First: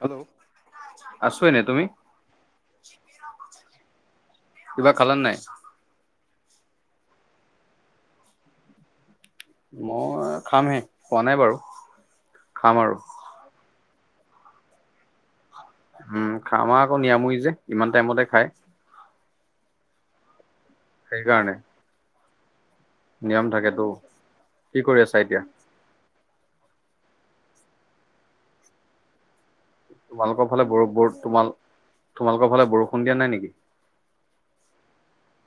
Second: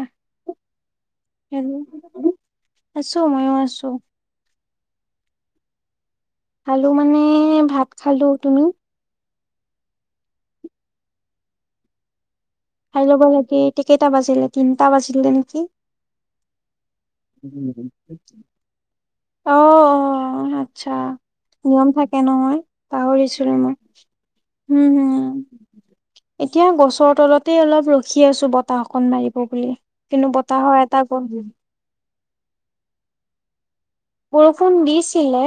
Hello আছো এনে তুমি আছো, ময়ো আছো। কিবা খালা ন নাই? খালো মানে, ভাত খালো। তুমি? মই খামহে, খোৱা নাই বাৰু। খাম আৰু খাই ল'ব লাগে। এতিয়া, কেইটা বাজিলে তিনটা বাজিলে নেকি? উম, খাম আমাৰ আকৌ নিৰামৰি যে ইমান টাইমতে খায়। আচছা, সেইকাৰণে নিয়ম থাকে নহয়। নিয়ম পাহৰিছিলো মই, থাকেতো কি হম- কৰি আছা হম। এতিয়া এতিয়া গছৰ তলতেই অলপ ৰখি আছো বতাহক মাৰিব বুলি। কিন্তু তোমালোকৰ ফালে বতাহৰ বৰ এটা বৰ ব তোমাল তোমালোকৰ ফালে বৰষুন দিয়া নাই নেকি? বৰষুণ দিছিলে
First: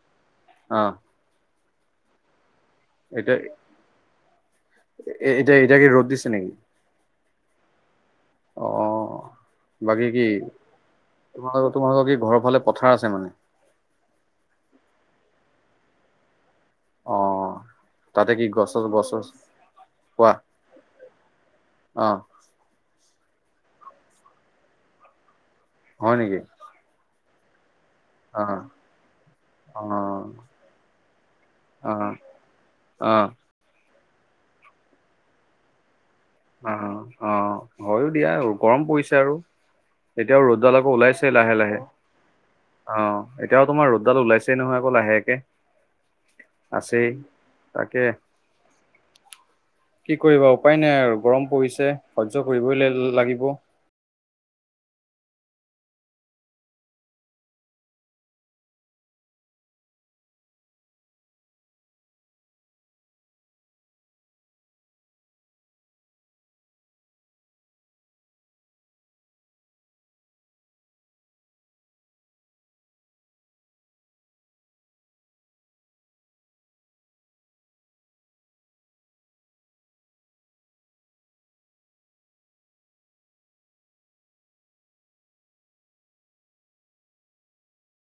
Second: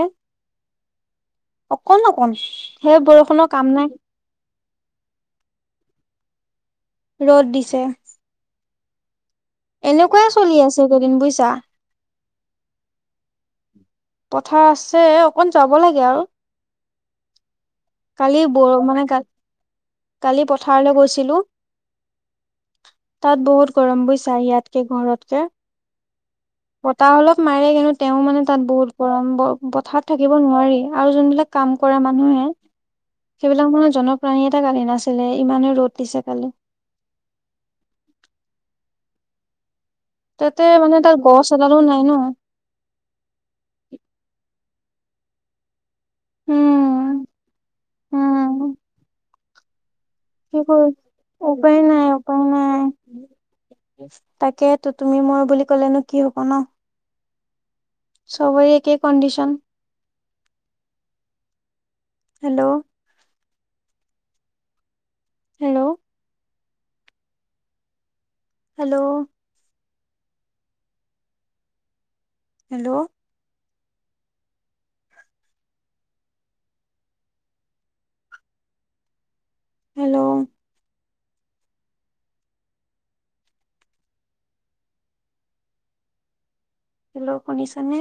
অ অকণ - অকণ। এতিয়া, এতিয়া -এতিয়া কি ৰ'দ দিছে নেকি? ৰ'দ দিছে। অ বাকী কি, এনেকুৱাই চলি আছে এইকেইদিন বুজিছা তোমালোকৰ- তোমালোকৰ কি ঘৰৰ ফালে পথাৰ আছে মানে? পথাৰ আছে, অকণ যাব লাগে আৰু। অ', তাতে কালি কি বৰ গছ মানে গছ কালি চছ পোৱা কালি পথাৰলৈ গৈছিলো অ তাত বহুত গৰম বুইচা, ইয়াতকে ঘৰতকে হয় নেকি? বতাহ অলপ মাৰে কিন্তু তেওঁ মানে অ তাত বহুত গৰম, অ পথাৰত থাকিব নোৱাৰি, আৰু যোনবিলাক কাম অ কৰা মানুহে অ সেইবিলাক মানু্হৰ জনপ্ৰাণী এটা কালি নাছিলে ইমানে ৰ'দ। দিছে কালি অ', অ', হয়ো দিয়া গৰম পৰিছে আৰু। এতিয়াও, তাতে ৰ'দডালকো মানে তাত ওলাইছে গছ লাহে - এডালো লাহে। নাই ন অ', এতিয়াও, তোমাৰ ৰ'দডাল ওলাইছেই নহয়। লাহেকে, আছেই, উম তাকে। উম কি কৰিবা উপায় নাই, আৰু গৰম উপায় পৰিছে নাই সহ্য কৰিবই লাগিব। তাকে তো তুমি মই বুলি ক'লেনো কি হব ন? চবৰে একেই condition. Hello. Hello. Hello. Hello. Hello. Hello, শুনিছা নে?